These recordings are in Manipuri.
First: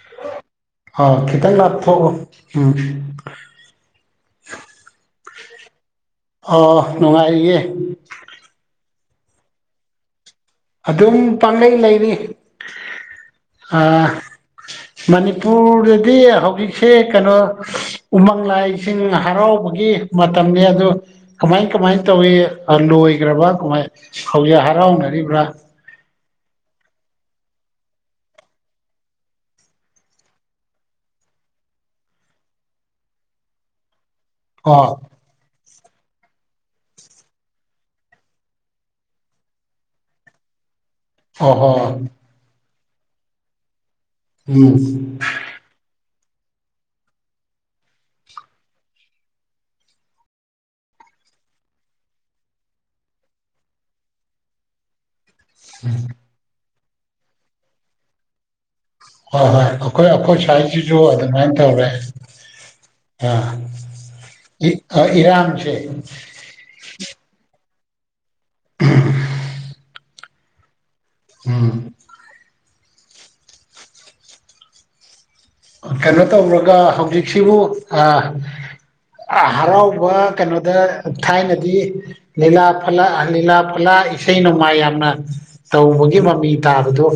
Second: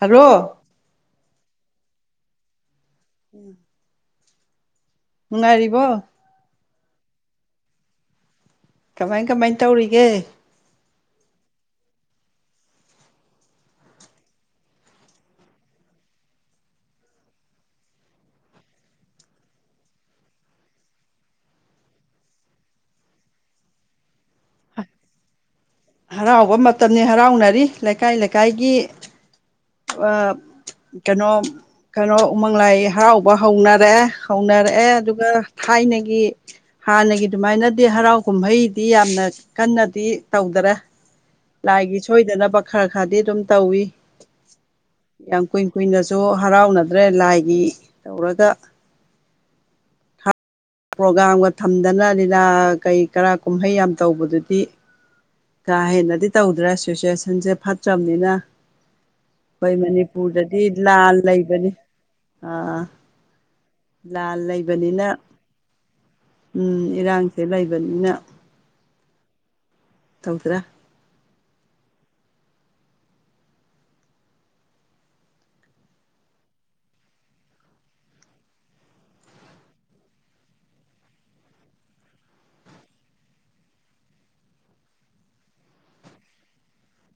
ꯍꯂꯣ ꯑꯥ ꯈꯤꯇꯪ ꯉꯥꯊꯣꯛꯎ ꯎꯝ ꯎꯝ [inaudible] ꯅꯨꯡꯉꯥꯏꯔꯤꯕꯣ ꯑꯣ ꯅꯨꯡꯉꯥꯏꯔꯤꯌꯦꯦ ꯀꯃꯥꯏ ꯀꯃꯥꯏ ꯇꯧꯔꯤꯒꯦ ꯑꯗꯨꯝ ꯄꯥꯡꯅꯩ ꯂꯩꯔꯤ ꯑ ꯃꯅꯤꯄꯨꯔꯗꯗꯤ ꯍꯧꯖꯤꯛꯁꯦ ꯀꯩꯅꯣ ꯎꯃꯪ ꯂꯥꯏꯁꯤꯡ ꯍꯔꯥꯎꯕꯒꯤ ꯃꯇꯝꯅꯤ ꯑꯗꯨ ꯀꯃꯥꯏ ꯀꯃꯥꯏ ꯇꯧꯋꯤ ꯂꯣꯏꯈ꯭ꯔꯕꯥ ꯀꯃꯥꯏ ꯍꯧꯖꯤꯛ ꯍꯔꯥꯎꯅꯔꯤꯕ꯭ꯔꯥ ꯍꯔꯥꯎꯕ ꯃꯇꯝꯅꯤ ꯍꯔꯥꯎꯅꯔꯤ ꯂꯩꯀꯥꯏ ꯂꯩꯀꯥꯏꯒꯤ ꯀꯩꯅꯣ ꯀꯩꯅꯣ ꯎꯃꯪ ꯂꯥꯏ ꯍꯔꯥꯎꯕ ꯍꯧꯅꯔꯦ ꯍꯧꯅꯔꯛꯑꯦ ꯑꯣ ꯑꯗꯨꯒ ꯊꯥꯏꯅꯒꯤ ꯍꯥꯟꯅꯒꯤ ꯑꯗꯨꯃꯥꯏꯅꯗꯤ ꯍꯔꯥꯎ ꯀꯨꯝꯍꯩꯗꯤ ꯌꯥꯝꯅ ꯀꯟꯅꯗꯤ ꯇꯧꯗꯔꯦ ꯑꯣ ꯍꯣ ꯂꯥꯏꯒꯤ ꯁꯣꯏꯗꯅꯕ ꯈꯔ ꯈꯔꯗꯤ ꯑꯗꯨꯝ ꯇꯧꯋ [unintelligible] ꯌꯥꯝ ꯀꯨꯏꯟ ꯀꯨꯏꯅꯁꯨ ꯍꯔꯥꯎꯅꯗ꯭ꯔꯦ ꯂꯥꯏꯒꯤ ꯇꯧꯔꯒ ꯄ꯭ꯔꯣꯒꯥꯝꯒ ꯊꯝꯗꯅ ꯂꯤꯂꯥ ꯀꯩ ꯀꯔꯥ ꯀꯨꯝꯍꯩ ꯌꯥꯝ ꯇꯧꯕꯗꯨꯗꯤ ꯀꯥ ꯍꯦꯟꯅꯗꯤ ꯇꯧꯗ꯭ꯔꯦ ꯁꯤꯆꯨꯋꯦꯁꯟꯁꯦ ꯐꯠꯇ꯭ꯔꯝꯅꯤꯅ ꯍꯣꯏ ꯍꯣꯏ ꯈꯣꯏ ꯑꯩꯈꯣꯏ ꯑꯩꯈꯣꯏ ꯃꯅꯤꯄꯨꯔꯗꯗꯤ ꯁ꯭ꯋꯥꯏꯁꯤꯁꯨ ꯂꯥꯟ ꯑꯗꯨꯃꯥꯏꯅ ꯂꯩꯕꯅꯤ ꯇꯧꯔꯦ ꯑꯥ ꯑꯥ ꯂꯥꯜ ꯏ ꯂꯩꯕꯅꯤꯅ ꯏꯔꯥꯡꯁꯦ ꯎꯝ ꯏꯔꯥꯡꯁꯦ ꯂꯩꯕꯅꯤꯅ [inaudible] ꯇꯧꯗ꯭ꯔꯦ [inaudible] ꯀꯩꯅꯣ ꯇꯧꯔꯒ ꯍꯧꯖꯤꯛꯁꯤꯕꯨ ꯑ ꯑꯥ ꯍꯔꯥꯎꯕ ꯀꯩꯅꯣꯗ ꯊꯥꯏꯅꯗꯤ ꯂꯤꯂꯥ ꯐꯜꯂꯥ ꯑꯥ ꯂꯤꯂꯥ ꯐꯜꯂꯥ ꯏꯁꯩ ꯅꯣꯡꯃꯥꯏ ꯌꯥꯝꯅ ꯇꯧꯕꯒꯤ ꯃꯃꯤ ꯇꯥꯕꯗꯣ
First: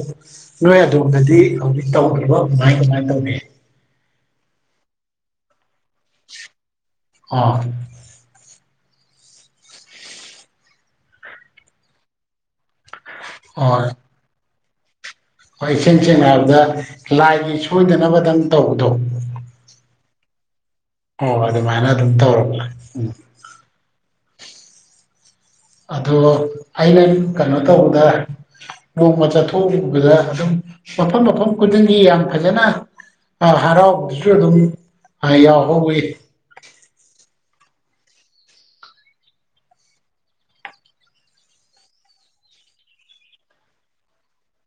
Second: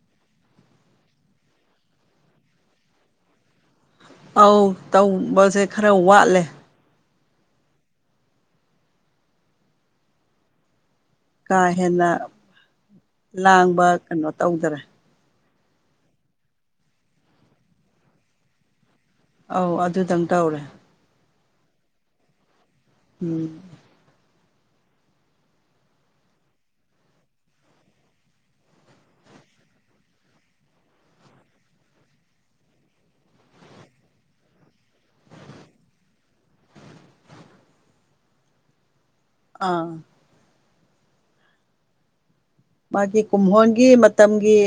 ꯅꯣꯏ ꯑꯗꯣꯝꯗꯗꯤ ꯍꯧꯖꯤꯛ ꯇꯧꯈ꯭ꯔꯤꯕ ꯀꯃꯥꯏ ꯀꯃꯥꯏꯅ ꯇꯧꯒꯦ [inaudible] ꯑꯧ ꯇꯧꯕꯁꯦ ꯈꯔ ꯋꯥꯠꯂꯦ ꯑꯣ ꯀꯥ ꯍꯦꯟꯅ ꯂꯥꯡꯕ ꯑꯣ ꯀꯩꯅꯣ ꯇꯧꯗ꯭ꯔꯦ ꯍꯣꯏ ꯏꯁꯦꯡ ꯁꯦꯡꯅ ꯍꯥꯏꯔꯕꯗ ꯂꯥꯏꯒꯤ ꯁꯣꯏꯗꯅꯕꯗꯪ ꯇꯧꯕꯗꯣ ꯑꯧ ꯑꯗꯨꯗꯪ ꯇꯧꯔꯦ ꯑꯣ ꯑꯗꯨꯃꯥꯏꯅ ꯑꯗꯨꯝ ꯇꯧꯔꯕ ꯎꯝ ꯎꯝ ꯑꯗꯣ ꯑꯩꯅ ꯀꯅꯣ ꯇꯧꯕꯗ ꯅꯣꯡꯃ ꯆꯠꯊꯣꯛꯎꯕꯗ ꯑꯗꯨꯝ ꯃꯐꯝ ꯃꯐꯝ ꯈꯨꯗꯤꯡꯒꯤ ꯌꯥꯝ ꯐꯖꯅ ꯑꯥ ꯍꯔꯥꯎꯕꯗꯨꯁꯨ ꯑꯗꯨꯝ ꯑ ꯌꯥꯎꯍꯧꯋꯤ ꯑꯥ ꯃꯥꯒꯤ ꯀꯨꯝꯍꯣꯟꯒꯤ ꯃꯇꯝꯒꯤ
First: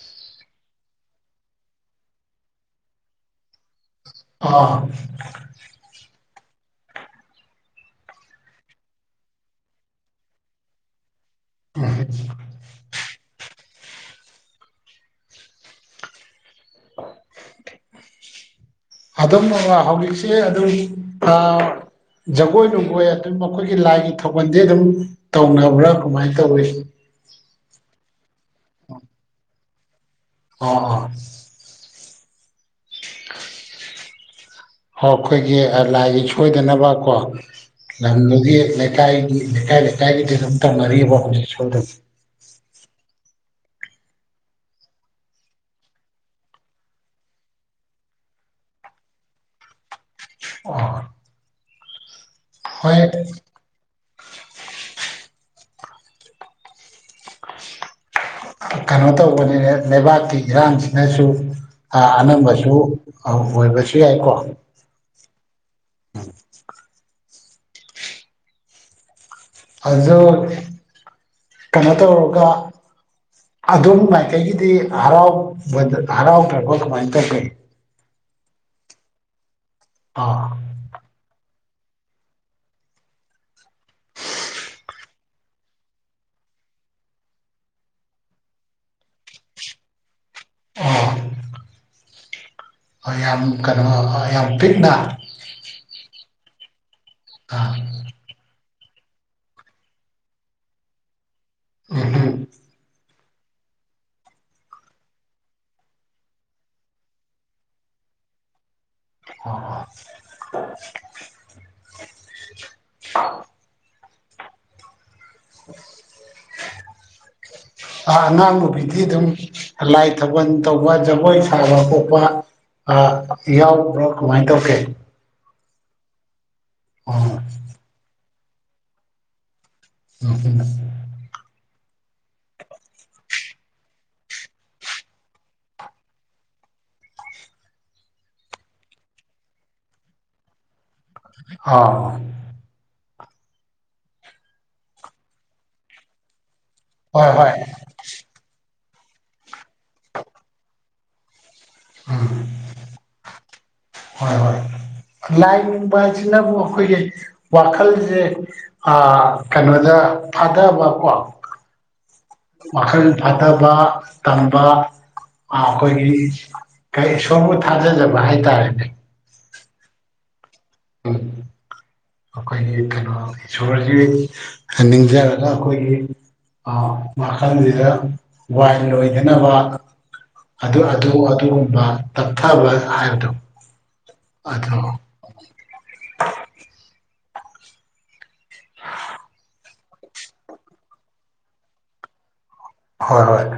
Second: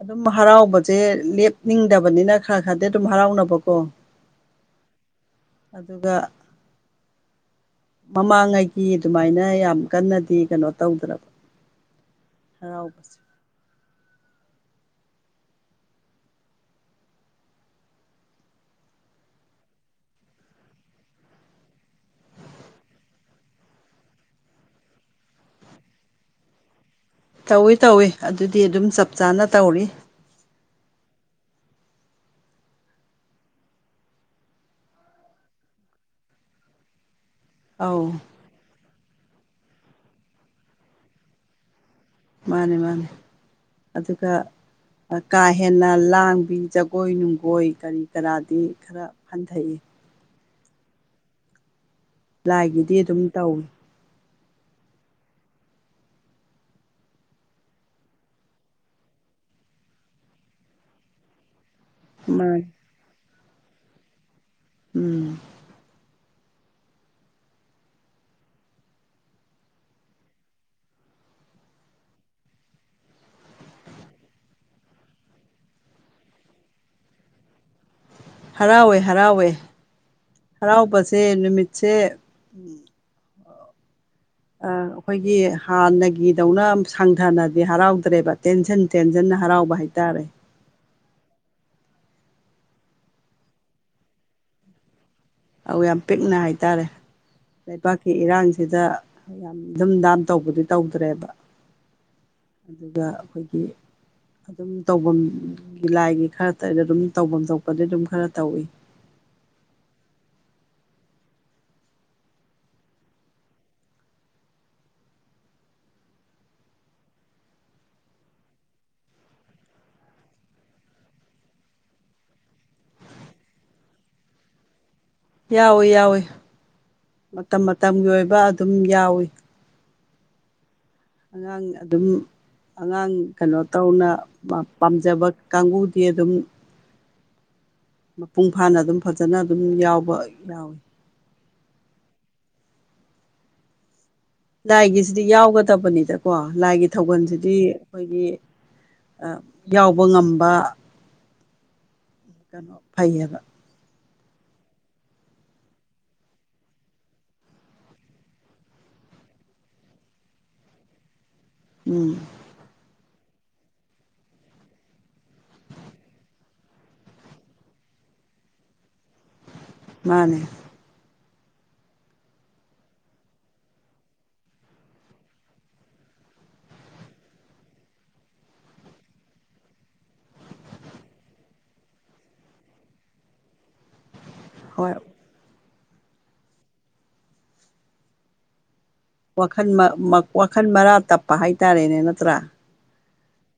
ꯑꯗꯨꯝ ꯍꯔꯥꯎꯕꯁꯦ ꯂꯦꯞꯅꯤꯡꯗꯕꯅꯤꯅ ꯈꯔ ꯈꯔꯗꯤ ꯑꯗꯨꯝ ꯍꯔꯥꯎꯅꯕꯀꯣ ꯑꯥ ꯑꯗꯨꯒ ꯃꯃꯥꯡꯉꯩꯒꯤ ꯑꯗꯨꯃꯥꯏꯅ ꯌꯥꯝ ꯀꯟꯅꯗꯤ ꯀꯩꯅꯣ ꯇꯧꯗ꯭ꯔꯕ [inaudible] ꯍꯔꯥꯎꯕꯁꯦ ꯑꯗꯨꯝ ꯍꯧꯖꯤꯛꯁꯦ ꯑꯗꯨꯝ ꯊꯥ ꯖꯒꯣꯏ ꯅꯨꯡꯒꯣꯏ ꯑꯗꯨꯝ ꯑꯈꯣꯏꯒꯤ ꯂꯥꯏꯒꯤ ꯊꯧꯒꯟꯗꯤ ꯑꯗꯨꯝ ꯇꯧꯅꯕ꯭ꯔꯥ ꯀꯃꯥꯏ ꯇꯧꯋꯤ ꯇꯧꯏ ꯇꯧꯏ ꯑꯗꯨꯗꯤ ꯑꯗꯨꯝ ꯆꯞ ꯆꯥꯅ ꯇꯧꯔꯤ ꯑꯥ ꯑꯥ ꯍ ꯑꯩꯈꯣꯏꯒꯤ ꯂꯥꯏꯒꯤ ꯁꯣꯏꯗꯅꯕ ꯀꯣ ꯑꯧ ꯂꯝꯗꯨꯒꯤ ꯂꯩꯀꯥꯏꯒꯤ ꯂꯩꯀꯥꯏ ꯂꯩꯀꯥꯏꯒꯤꯗꯤ ꯑꯗꯨꯝ ꯇꯧꯅꯔꯤꯕ ꯍꯧꯖꯤꯛꯁꯨ ꯑꯗꯨꯝ ꯃꯥꯅꯦ ꯃꯥꯅꯦ ꯑꯗꯨꯒ ꯀꯥ ꯍꯦꯟꯅ ꯂꯥꯡꯕꯤ ꯖꯒꯣꯏ ꯅꯨꯡꯒꯣꯏ ꯀꯔꯤ ꯀꯔꯥꯗꯤ ꯈꯔ ꯍꯟꯊꯩꯌꯦ ꯑꯣ ꯂꯥꯏꯒꯤꯗꯤ ꯍꯣꯏ ꯑꯗꯨꯝ ꯇꯧꯏ ꯀꯩꯅꯣ ꯇꯧꯕꯅꯤꯅꯦ ꯂꯩꯕꯥꯛꯀꯤ ꯏꯔꯥꯡꯖꯤꯅꯖꯨ ꯃꯥꯅꯦ ꯑꯅꯝꯕꯁꯨ ꯑ ꯑꯣꯏꯕꯁꯨ ꯌꯥꯏꯀꯣ ꯎꯝ ꯑꯗꯨꯣ ꯀꯩꯅꯣ ꯇꯧꯔꯒ ꯑꯗꯨꯝ ꯃꯥꯏꯀꯩꯒꯤꯗꯤ ꯍꯔꯥꯎꯕ ꯍꯔꯥꯎꯗ꯭ꯔꯕ ꯀꯃꯥꯏꯅ ꯇꯧꯒꯦ ꯍꯔꯥꯎꯋꯦ ꯍꯔꯥꯎꯋꯦ ꯑꯥ ꯍꯔꯥꯎꯕꯁꯦ ꯅꯨꯃꯤꯠꯁꯦ ꯑꯩꯈꯣꯏꯒꯤ ꯍꯥꯟꯅꯒꯤꯗꯧꯅ ꯁꯥꯡꯊꯅꯗꯤ ꯍꯔꯥꯎꯗ꯭ꯔꯦꯕ ꯇꯦꯟꯁꯟ ꯇꯦꯟꯖꯟꯅ ꯍꯔꯥꯎꯕ ꯍꯥꯏꯇꯥꯔꯦ ꯑꯣ ꯌꯥꯝ ꯀꯩꯅꯣ ꯌꯥꯝ ꯄꯤꯛꯅ ꯑꯧ ꯌꯥꯝ ꯄꯤꯛꯅ ꯍꯥꯏꯇꯥꯔꯦ ꯑꯥ ꯂꯩꯕꯥꯛ ꯀꯤ ꯏꯔꯥꯡꯁꯤꯗ ꯌꯥꯝ ꯙꯝ ꯗꯥꯝ ꯇꯧꯕꯗꯤ ꯇꯧꯗ꯭ꯔꯦꯕ ꯎꯝ ꯎꯝ ꯑꯗꯨꯒ ꯑꯩꯈꯣꯏꯒꯤ ꯑꯗꯨꯝ ꯇꯧꯐꯝꯒꯤ ꯂꯥꯏꯒꯤ ꯈꯔ ꯇꯗ ꯑꯗꯨꯝ ꯇꯧꯐꯝ ꯊꯣꯛꯄꯗꯤ ꯑꯗꯨꯝ ꯈꯔ ꯇꯧꯏ [unintelligible] ꯑꯉꯥꯡ ꯅꯨꯕꯤꯗꯤ ꯑꯗꯨꯝ ꯂꯥꯏ ꯊꯥꯕꯜ ꯇꯧꯕ ꯖꯒꯣꯏ ꯁꯥꯕ ꯈꯣꯠꯄ ꯌꯥꯎꯕ꯭ꯔꯣ ꯀꯃꯥꯏꯅ ꯇꯧꯒꯦ ꯌꯥꯎꯏꯤ ꯌꯥꯎꯏꯤ ꯑꯣ ꯃꯇꯝ ꯃꯇꯝꯒꯤ ꯑꯣꯏꯕ ꯑꯗꯨꯝ ꯌꯥꯎꯏ [unintelligible] ꯑꯉꯥꯡ ꯑꯗꯨꯝ ꯑꯉꯥꯡ ꯀꯩꯅꯣ ꯇꯧꯅ ꯄꯥꯝꯖꯕ ꯀꯥꯡꯕꯨꯗꯤ ꯑꯗꯨꯝ ꯃꯄꯨꯡ ꯐꯥꯅ ꯑꯗꯨꯝ ꯐꯖꯅ ꯑꯗꯨꯝ ꯌꯥꯎꯕ ꯌꯥꯎꯏ ꯑꯥ ꯂꯥꯏꯒꯤꯁꯤꯗꯤ ꯌꯥꯎꯒꯗꯕꯅꯤꯗꯀꯣ ꯂꯥꯏꯒꯤ ꯍꯣꯏ ꯍꯣꯏ ꯊꯧꯒꯜꯁꯤꯗꯤ ꯑꯩꯈꯣꯏꯒꯤ ꯌꯥꯎꯕ ꯉꯝꯕ [unintelligible] ꯀꯩꯅꯣ ꯐꯩꯌꯦꯕ ꯍꯣꯏ ꯍꯣꯏ ꯂꯥꯏꯅꯤꯡꯕꯕꯁꯤꯅꯕꯨꯛ ꯑꯩꯈꯣꯏꯒꯤ ꯋꯥꯈꯜꯁꯦ ꯀꯩꯅꯣꯗ ꯊꯥꯗꯕꯀꯣ ꯎꯝ ꯃꯈꯜ ꯐꯊꯕ ꯇꯝꯕ ꯑꯩꯈꯣꯏꯒꯤ ꯏꯁꯣꯔꯕꯨ ꯊꯥꯖꯖꯕ ꯍꯥꯏꯇꯥꯔꯦꯅꯦ ꯃꯥꯅꯦ [inaudible] ꯑꯩꯈꯣꯏꯒꯤ ꯀꯩꯅꯣ ꯏꯁꯣꯔꯁꯤ ꯅꯤꯡꯖꯔꯒ ꯑꯩꯈꯣꯏꯒꯤ ꯑ ꯃꯈꯜꯁꯤꯗ ꯋꯥꯏ ꯂꯣꯏꯗꯅꯕ ꯑꯗꯨ ꯑꯗꯨ ꯑꯗꯨꯒꯨꯝꯕ ꯇꯞꯊꯕ ꯍꯥꯏꯕꯗꯣ ꯑꯗꯨ ꯍꯣꯏ [unintelligible] ꯋꯥꯈꯜ ꯋꯥꯈꯜ ꯃꯔꯥ ꯇꯞꯄ ꯍꯥꯏꯇꯥꯔꯦꯅꯦ ꯅꯠꯇ꯭ꯔꯥ ꯍꯣꯏ ꯍꯣꯏ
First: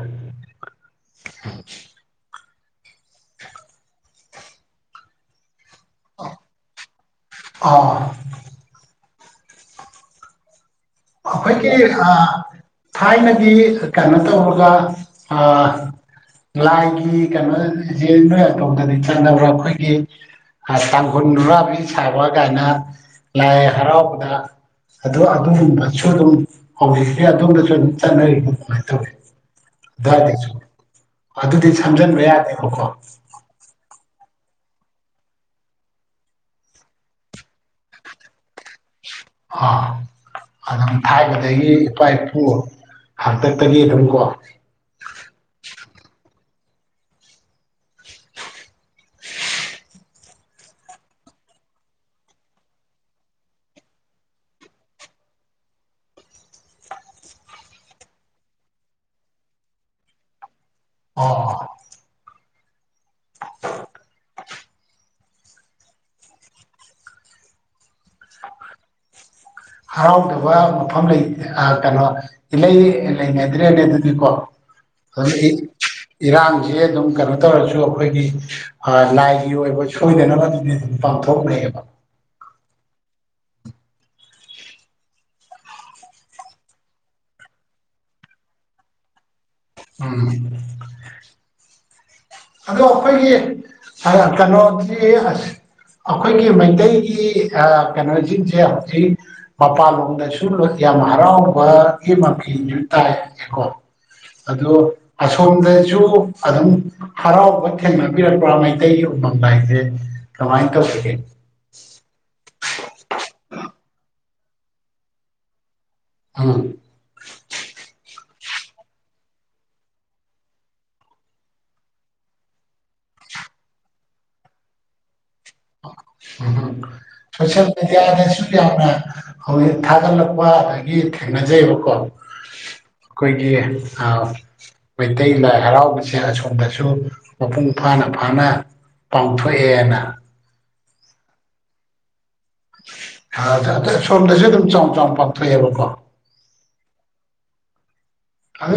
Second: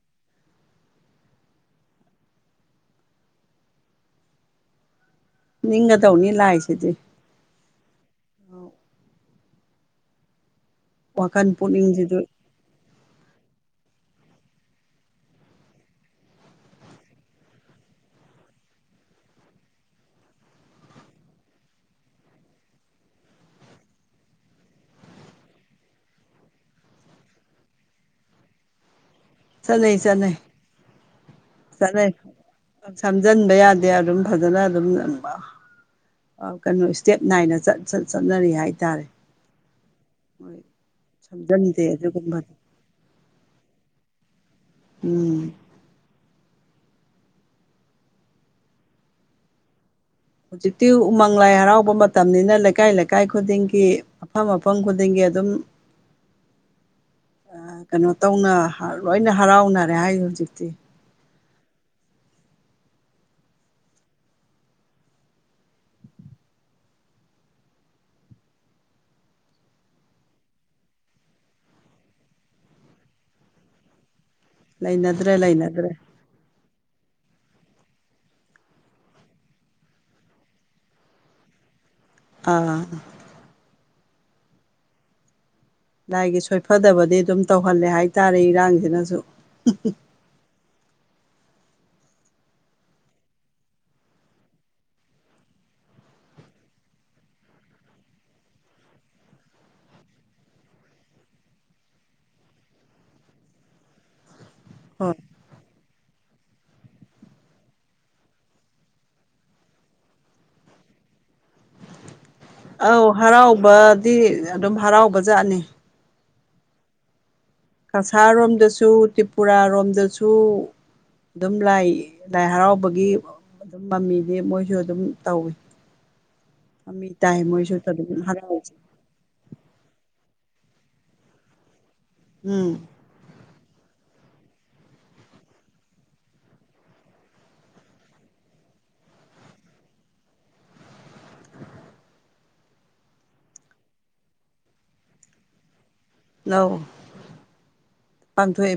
ꯅꯤꯡꯒꯗꯧꯅꯤ ꯂꯥꯏꯁꯤꯗꯤ ꯑꯥ ꯋꯥꯈꯜ ꯑꯩꯈꯣꯏꯒꯤ ꯄꯨꯛꯅꯤꯡꯁꯤꯁꯨ ꯊꯥꯏꯅꯒꯤ ꯀꯩꯅꯣ ꯇꯧꯔꯒ ꯑꯥ ꯂꯥꯏꯒꯤ ꯀꯩꯅꯣꯁꯦ [unintelligible] ꯅꯣꯏ ꯇꯧꯗꯗꯤ ꯆꯠꯅꯕ꯭ꯔꯥ ꯑꯩꯈꯣꯏꯒꯤ ꯇꯥꯡꯈꯨꯜ ꯅꯨꯨꯔꯥꯕꯤ ꯁꯥꯕ ꯀꯥꯏꯅ ꯂꯥꯏ ꯍꯔꯥꯎꯕꯗ ꯑ ꯑꯗꯨꯒꯨꯝꯕꯁꯨ ꯑꯗꯨꯝ ꯍꯧꯖꯤꯛꯁꯦ ꯑꯗꯣꯝꯗꯁꯨ ꯑꯗꯨꯝ ꯆꯠꯅꯔꯤꯕ ꯑꯗꯨꯃꯥꯏꯅ ꯇꯧꯋꯤ ꯆꯠꯅꯩ ꯆꯠꯅꯩ ꯑꯗꯨꯏꯗꯩꯩꯁꯨ ꯑꯗꯨꯗꯤ ꯁꯝꯖꯤꯟꯕ ꯌꯥꯗꯦꯕꯀꯣ ꯁꯃꯖꯤꯟꯕ ꯌꯥꯗꯦ ꯑꯗꯨꯝ ꯐꯖꯅ ꯑꯗꯨꯝ ꯀꯩꯅꯣ ꯏꯁꯇꯦꯞ ꯅꯥꯏꯅ ꯆꯠ ꯆꯠ ꯆꯠꯅꯔꯤ ꯍꯥꯏꯇꯥꯔꯦ ꯑꯥ ꯃꯣꯏ ꯑꯗꯨꯝ ꯊꯥꯏꯅꯥꯗꯒꯤ ꯁꯝꯖꯟꯗꯦ ꯏꯄꯥ ꯏꯄꯨ ꯑꯗꯨꯒꯨꯝꯕꯗꯤ ꯍꯥꯛꯇꯛꯇꯒꯤ ꯑꯗꯨꯝꯀꯣ ꯎꯝ ꯍꯧꯖꯤꯛꯇꯤ ꯎꯃꯪ ꯂꯥꯏ ꯍꯔꯥꯎꯕ ꯃꯇꯝꯅꯤꯅ ꯂꯩꯀꯥꯏ ꯂꯩꯀꯥꯏ ꯈꯨꯗꯤꯡꯒꯤ ꯃꯐꯝ ꯃꯐꯝ ꯈꯨꯗꯤꯡꯒꯤ ꯑꯗꯨꯝ ꯀꯩꯅꯣ ꯇꯧꯅ ꯂꯣꯏꯅ ꯍꯔꯥꯎꯅꯔꯦ ꯍꯥꯏ ꯍꯧꯖꯤꯛꯇꯤ꯫ ꯑꯣ꯫ [unintelligible] ꯍꯔꯥꯎꯗꯕ ꯃꯐꯝ ꯂꯩꯇꯦ ꯀꯩꯅꯣ꯫ ꯏꯂꯩ ꯂꯩꯅꯗ꯭ꯔꯦꯅꯦ ꯑꯗꯨꯗꯤꯀꯣ ꯂꯩꯅꯗ꯭ꯔꯦ ꯂꯩꯅꯗ꯭ꯔꯦ [unintelligible] ꯏꯔꯥꯡꯖꯦ ꯑꯗꯨꯝ ꯀꯩꯅꯣ ꯇꯧꯔꯖꯨ ꯑꯩꯈꯣꯏꯒꯤ꯫ ꯂꯥꯏꯒꯤ ꯑꯣꯏꯕ ꯁꯣꯏꯗꯅꯕꯗꯨꯗꯤ ꯑꯗꯨꯝ ꯄꯥꯡꯊꯣꯛꯅꯩꯕ꯫ ꯑꯥ꯫ ꯂꯥꯏꯒꯤ ꯁꯣꯏꯐꯗꯕꯗꯤ ꯑꯗꯨꯝ ꯇꯧꯍꯜꯂꯦ ꯍꯥꯏꯇꯥꯔꯦ ꯏꯔꯥꯡꯖꯤꯅꯖꯨ꯫ [inaudible] ꯎꯝ ꯑꯗꯣ ꯑꯩꯈꯣꯏꯒꯤ ꯀꯩꯅꯣꯗꯤ ꯑꯁ ꯑꯩꯈꯣꯏꯒꯤ ꯃꯩꯇꯩꯒꯤ ꯑꯥ ꯀꯩꯅꯣꯁꯤꯡꯖꯦ ꯍꯧꯖꯤꯛ ꯃꯄꯥꯟꯂꯣꯝꯗꯁꯨ ꯌꯥꯝ ꯍꯔꯥꯎꯕꯒꯤ ꯃꯤꯁꯨ ꯇꯥꯏ ꯑꯗꯣ ꯍꯣꯏ ꯑꯁꯣꯝꯗꯖꯨ꯫ ꯑꯗꯨꯝ ꯍꯔꯥꯎꯕ ꯊꯦꯡꯅꯕꯤꯔꯛꯄ꯭ꯔꯥ ꯃꯩꯇꯩꯒꯤ ꯎꯃꯪ ꯂꯥꯏꯁꯦ ꯀꯃꯥꯏ ꯇꯧꯖꯤꯒꯦ꯫ ꯑꯧ ꯍꯔꯥꯎꯕꯗꯤ ꯑꯗꯨꯝ ꯍꯔꯥꯎꯕꯖꯥꯠꯅꯤ꯫ ꯎꯝ꯫ ꯀꯁꯥꯔꯣꯝꯗꯁꯨ ꯇ꯭ꯔꯤꯄꯨꯔꯥꯔꯣꯝꯗꯖꯨ꯫ ꯑꯗꯨꯝ ꯂꯥꯏ ꯂꯥꯏ ꯍꯔꯥꯎꯕꯒꯤ ꯑꯗꯨꯝ ꯃꯃꯤꯗꯤ ꯃꯣꯏꯖꯨ ꯑꯗꯨꯝ ꯇꯧꯋꯤ꯫ ꯃꯃꯤ ꯇꯥꯏ ꯁꯣꯁꯜ ꯃꯣꯏꯁꯨ ꯑꯗꯨꯝ ꯃꯗꯤꯌꯥꯁꯨ ꯍꯔꯥꯎꯁꯦ ꯌꯥꯝꯅ꯫ ꯍꯧꯖꯤꯛ ꯊꯥꯒꯠꯂꯛꯄ ꯑꯗꯒꯤ ꯊꯦꯡꯅꯖꯩꯕꯀꯣ꯫ ꯎꯝ꯫ ꯑꯩꯈꯣꯏꯒꯤ ꯑ ꯃꯩꯇꯩ ꯂꯥꯏ ꯍꯔꯥꯎꯕꯁꯦ ꯑꯁꯣꯝꯗꯁꯨ ꯃꯄꯨꯡ ꯐꯥꯅ ꯐꯥꯅ꯫ ꯄꯥꯡꯊꯣꯛꯑꯦꯅ꯫ ꯑ ꯑꯁꯣꯗꯁꯨ ꯑꯗꯨꯝ ꯆꯥꯎꯅ ꯄꯥꯡꯊꯣꯛꯑꯦꯕꯀꯣ꯫ ꯅꯧ ꯑꯗꯨ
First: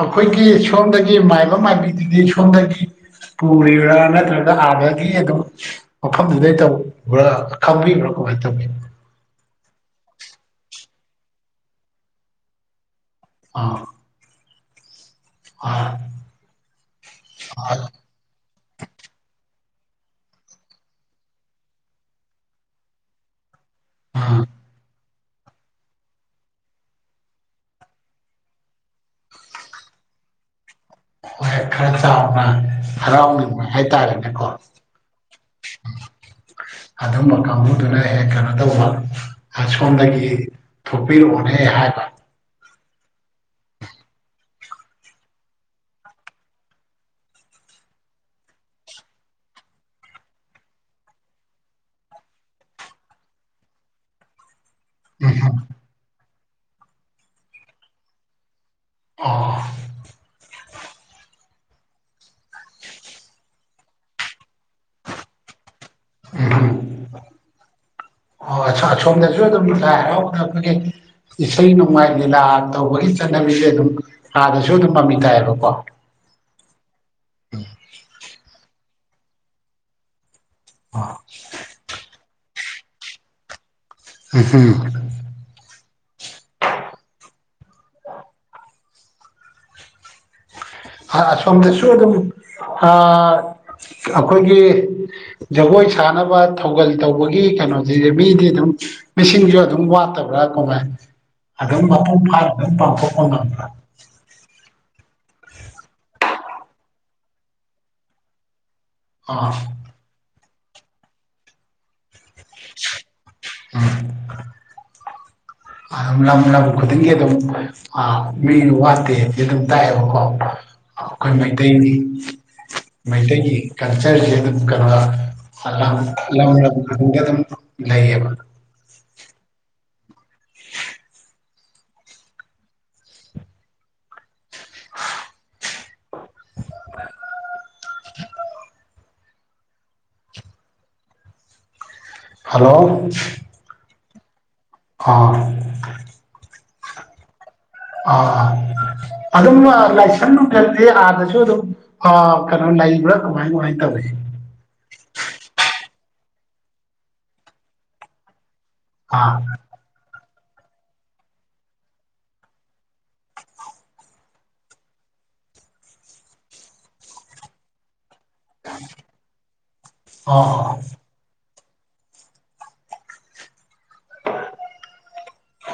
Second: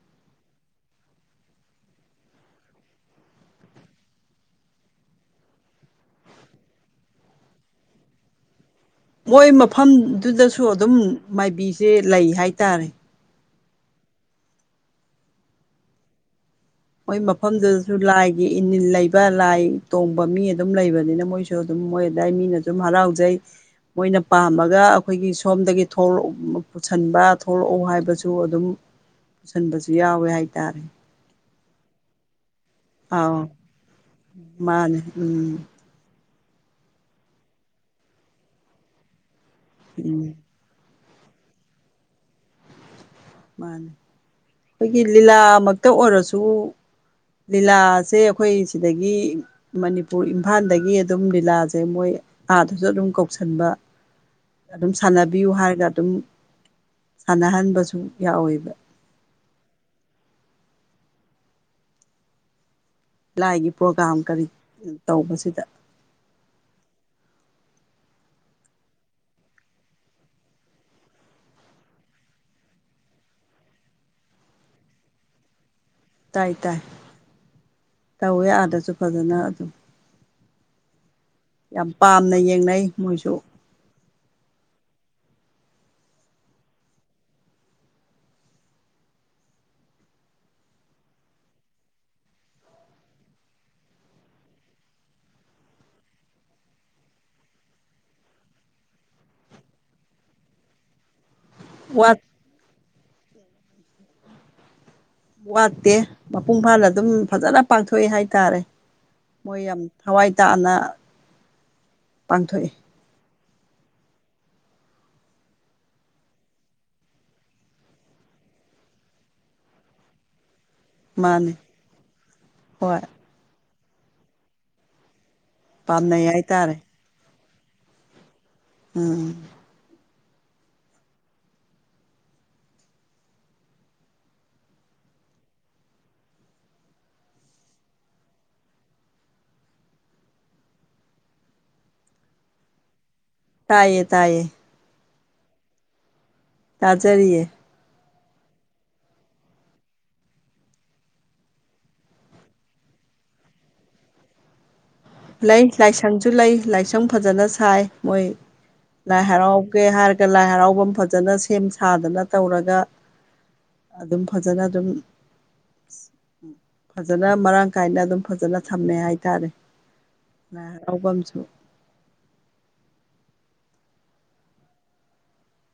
ꯑꯩꯈꯣꯏꯒꯤ ꯁꯣꯝꯗꯒꯤ ꯃꯥꯏꯕ ꯃꯥꯏꯕꯤꯗꯨꯗꯤ ꯁꯣꯝꯗꯒꯤ ꯄꯨꯔꯤꯔ ꯅꯠꯇꯔꯒ ꯑꯥꯗꯒꯤ ꯑꯗꯨꯝ ꯃꯐꯝꯗꯨꯗꯩ ꯇꯧꯕ꯭ꯔꯥ ꯈꯪꯕꯤꯕ꯭ꯔꯥ ꯀꯃꯥꯏꯅ ꯇꯧꯒꯦ꯫ ꯃꯣꯏ ꯃꯐꯝꯗꯨꯗꯁꯨ ꯑꯗꯨꯝ ꯃꯥꯏꯕꯤꯁꯦ ꯂꯩ ꯍꯥꯏꯇꯥꯔꯦ꯫ ꯑꯥ꯫ [unintelligible] ꯃꯣꯏ ꯃꯐꯝꯗꯨꯗꯖꯨ ꯑꯥ ꯂꯥꯏ ꯃꯤ ꯏꯅꯤꯜ ꯂꯩꯕ ꯂꯥꯏ ꯇꯣꯡꯕ ꯃꯤ ꯑꯗꯨꯝ ꯂꯩꯕꯅꯤꯅ ꯃꯣꯏꯁꯨ ꯑꯗꯨꯝ ꯃꯣꯏ ꯑꯗꯥꯏ ꯃꯤꯅꯁꯨꯝ ꯍꯔꯥꯎꯖꯩ꯫ ꯃꯣꯏꯅ ꯄꯥꯝꯃꯒ ꯑꯩꯈꯣꯏꯒꯤ ꯁꯣꯝꯗꯒꯤ ꯊꯧꯂꯧꯠ ꯄꯨꯁꯤꯟꯕ ꯊꯧꯂꯧꯛꯎ ꯍꯥꯏꯕꯁꯨ ꯑꯗꯨꯝ ꯄꯨꯁꯟꯕꯁꯨ ꯌꯥꯎꯋꯦ ꯍꯥꯏꯇꯥꯔꯦ ꯍꯣꯏ ꯈꯔ ꯆꯥꯎꯅ ꯑꯥꯎ ꯍꯔꯥꯎꯅꯤꯡꯕ ꯍꯥꯏꯇꯥꯔꯦ ꯃꯥꯅꯦ ꯎꯝ ꯑꯗꯨꯝꯕ ꯀꯥꯡꯕꯨꯗꯨꯅ ꯍꯦꯟ ꯀꯩꯅꯣ ꯇꯧꯕ ꯑꯥꯁꯣꯝꯗꯒꯤ ꯎꯝ ꯊꯣꯛꯄꯤꯔꯛꯑꯣꯅꯦ ꯍꯥꯏꯕ ꯃꯥꯅꯦ ꯈꯣꯏꯒꯤ ꯂꯤꯂꯥꯃꯛꯇ ꯑꯣꯏꯔꯁꯨ ꯂꯤꯂꯥꯁꯦ ꯑꯩꯈꯣꯏ ꯁꯤꯗꯒꯤ ꯃꯅꯤꯄꯨꯔ ꯏꯝꯐꯥꯟꯗꯒꯤ ꯑꯗꯨꯝ ꯂꯤꯂꯥꯁꯦ ꯃꯣꯏ ꯑꯥꯗꯨꯁꯨ ꯑꯗꯨꯝ ꯀꯧꯁꯟꯕ ꯑꯗꯨꯝ ꯁꯥꯟꯅꯕꯤꯌꯨ ꯎꯝ ꯍꯥꯏꯔꯒ ꯑꯗꯨꯝ ꯁꯥꯟꯅꯍꯟꯕꯁꯨ ꯌꯥꯎꯋꯦꯕ ꯑꯣ ꯂꯥꯏꯒꯤ ꯄ꯭ꯔꯣꯒꯥ꯭ꯔꯥꯝ ꯀꯔꯤ ꯇꯧꯕꯁꯤꯗ ꯑꯣ ꯑꯁꯣꯝꯗꯁꯨ ꯑꯗꯨꯝ ꯂꯥꯏ ꯍꯔꯥꯎꯕꯗ ꯑꯩꯈꯣꯏꯒꯤ ꯏꯁꯩ ꯅꯣꯡꯃꯥꯏ ꯂꯤꯂꯥ ꯇꯧꯕꯒꯤ ꯆꯠꯅꯕꯤꯁꯦ ꯑꯗꯨꯝ ꯑꯥꯗꯁꯨ ꯗꯨꯝ ꯃꯃꯤ ꯇꯥꯏꯑꯕꯀꯣ ꯇꯥꯏ ꯇꯥꯏ ꯇꯧꯋꯦ ꯑꯥꯗꯁꯨ ꯐꯖꯟꯅ ꯑꯗꯨꯝ ꯑ ꯌꯥꯝ ꯄꯥꯝꯅ ꯌꯦꯡꯅꯩ ꯃꯣꯏꯁꯨ [unintelligible] ꯍꯥ ꯑꯁꯣꯝꯗꯁꯨ ꯗꯨꯝ ꯑꯥ ꯑꯩꯈꯣꯏꯒꯤ ꯖꯒꯣꯏ ꯁꯥꯅꯕ ꯊꯧꯒꯜ ꯇꯧꯕꯒꯤ ꯀꯩꯅꯣꯁꯤꯗꯤ ꯃꯤꯗꯤ ꯑꯗꯨꯝ ꯃꯤꯁꯤꯡꯁꯨ ꯑꯗꯨꯝ ꯋꯥꯠꯇꯕ꯭ꯔꯥ ꯀꯃꯥꯏ ꯑꯗꯨꯝ ꯃꯄꯨꯡ ꯋꯥꯠ ꯐꯥꯅ ꯑꯗꯨꯝ ꯄꯥꯡꯊꯣꯛꯄ ꯉꯝ ꯋꯥꯠꯇꯦ ꯃꯄꯨꯡ ꯐꯥꯅ ꯗꯨꯝ ꯐꯖꯅ ꯄꯥꯡꯊꯣꯛꯑꯦ ꯍꯥꯏꯇꯥꯔꯦ ꯑꯥ ꯃꯣꯏ ꯌꯥꯝ ꯊꯋꯥꯏ ꯇꯥꯅ ꯄꯥꯡꯊꯣꯛꯏ [unintelligible] ꯑ‌ ꯂꯝ ꯂꯝ ꯈꯨꯗꯤꯡꯒꯤ ꯑꯗꯨꯝ ꯑꯥ ꯃꯤ ꯋꯥꯠꯇꯦꯗꯤ ꯑꯗꯨꯝ ꯇꯥꯠꯑꯦꯕꯀꯣ ꯑꯩꯈꯣꯏ ꯃꯥꯅꯦ ꯃꯩꯇꯩꯒꯤ ꯍꯣꯏ ꯃꯩꯇꯩꯒꯤ ꯀꯜꯆꯔꯁꯦ ꯑꯗꯨꯝ ꯀꯔ ꯑ ꯂꯝ ꯄꯥꯝꯅꯩ ꯂꯝ ꯍꯥꯏꯇꯥꯔꯦ ꯈꯨꯗꯤꯡꯒꯤ ꯗꯨꯝ ꯂꯩꯌꯦꯕ ꯎꯝ ꯍꯜꯂꯣ ꯇꯥꯏꯌꯦ ꯇꯥꯏꯌꯦ ꯑꯥ ꯇꯥꯖꯔꯤꯌꯦ ꯑꯥ ꯑꯗꯨꯝ ꯂꯥꯏꯁꯟ ꯅꯨꯡꯀꯥꯗꯦ ꯑꯥꯗꯁꯨ ꯑꯗꯨꯝ ꯑ ꯀꯩꯅꯣ ꯂꯩꯕ꯭ꯔꯥ ꯀꯃꯥꯏ ꯀꯃꯥꯏꯅ ꯇꯧꯋꯦ ꯂꯩ ꯂꯥꯏꯁꯪꯁꯨ ꯂꯩ ꯂꯥꯏꯁꯪ ꯐꯖꯟꯅ ꯁꯥꯏ ꯃꯣꯏ ꯂꯥꯏ ꯑꯥ ꯍꯔꯥꯎ ꯒꯦ ꯍꯥꯏꯔꯒ ꯂꯥꯏ ꯍꯔꯥꯎꯐꯝ ꯐꯖꯅ ꯁꯦꯝ ꯁꯥꯗꯅ ꯇꯧꯔꯒ ꯑꯗꯨꯝ ꯐꯖꯅ ꯑꯗꯨꯝ ꯐꯖꯅ ꯃꯔꯥꯡ ꯀꯥꯏꯅ ꯑꯗꯨꯝ ꯐꯖꯅ ꯊꯝꯃꯦ ꯍꯥꯏꯇꯥꯔꯦ ꯑꯣ ꯂꯥꯏ ꯑꯣ ꯍꯔꯧꯕꯥꯝꯁꯨ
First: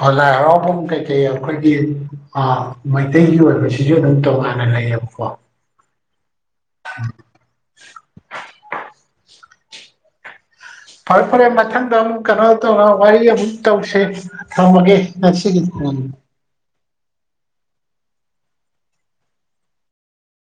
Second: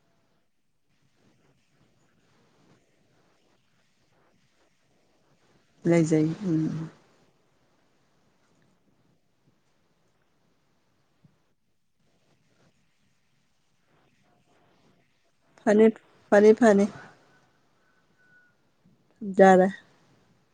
ꯑꯥ ꯂꯥꯏ ꯍꯔꯥꯎꯕꯨꯝ ꯀꯩꯀꯩ ꯑꯩꯈꯣꯏꯒꯤ ꯑ ꯃꯩꯇꯩꯒꯤ ꯑꯣꯏꯕꯁꯤꯁꯨ ꯑꯗꯨꯝ ꯇꯣꯉꯥꯟꯅ ꯂꯩꯌꯦꯕꯀꯣ ꯂꯩꯖꯩ ꯎꯝ [unintelligible] ꯐꯔꯦ ꯐꯔꯦ ꯃꯊꯪꯗ ꯑꯃꯨꯛ ꯀꯩꯅꯣ ꯇꯧꯔ ꯋꯥꯔꯤ ꯑꯃꯨꯛ ꯇꯧꯁꯤ ꯊꯝꯃꯒꯦ ꯅꯁꯤꯒꯤ ꯐꯔꯦ ꯐꯔꯦ ꯌꯥꯔꯦ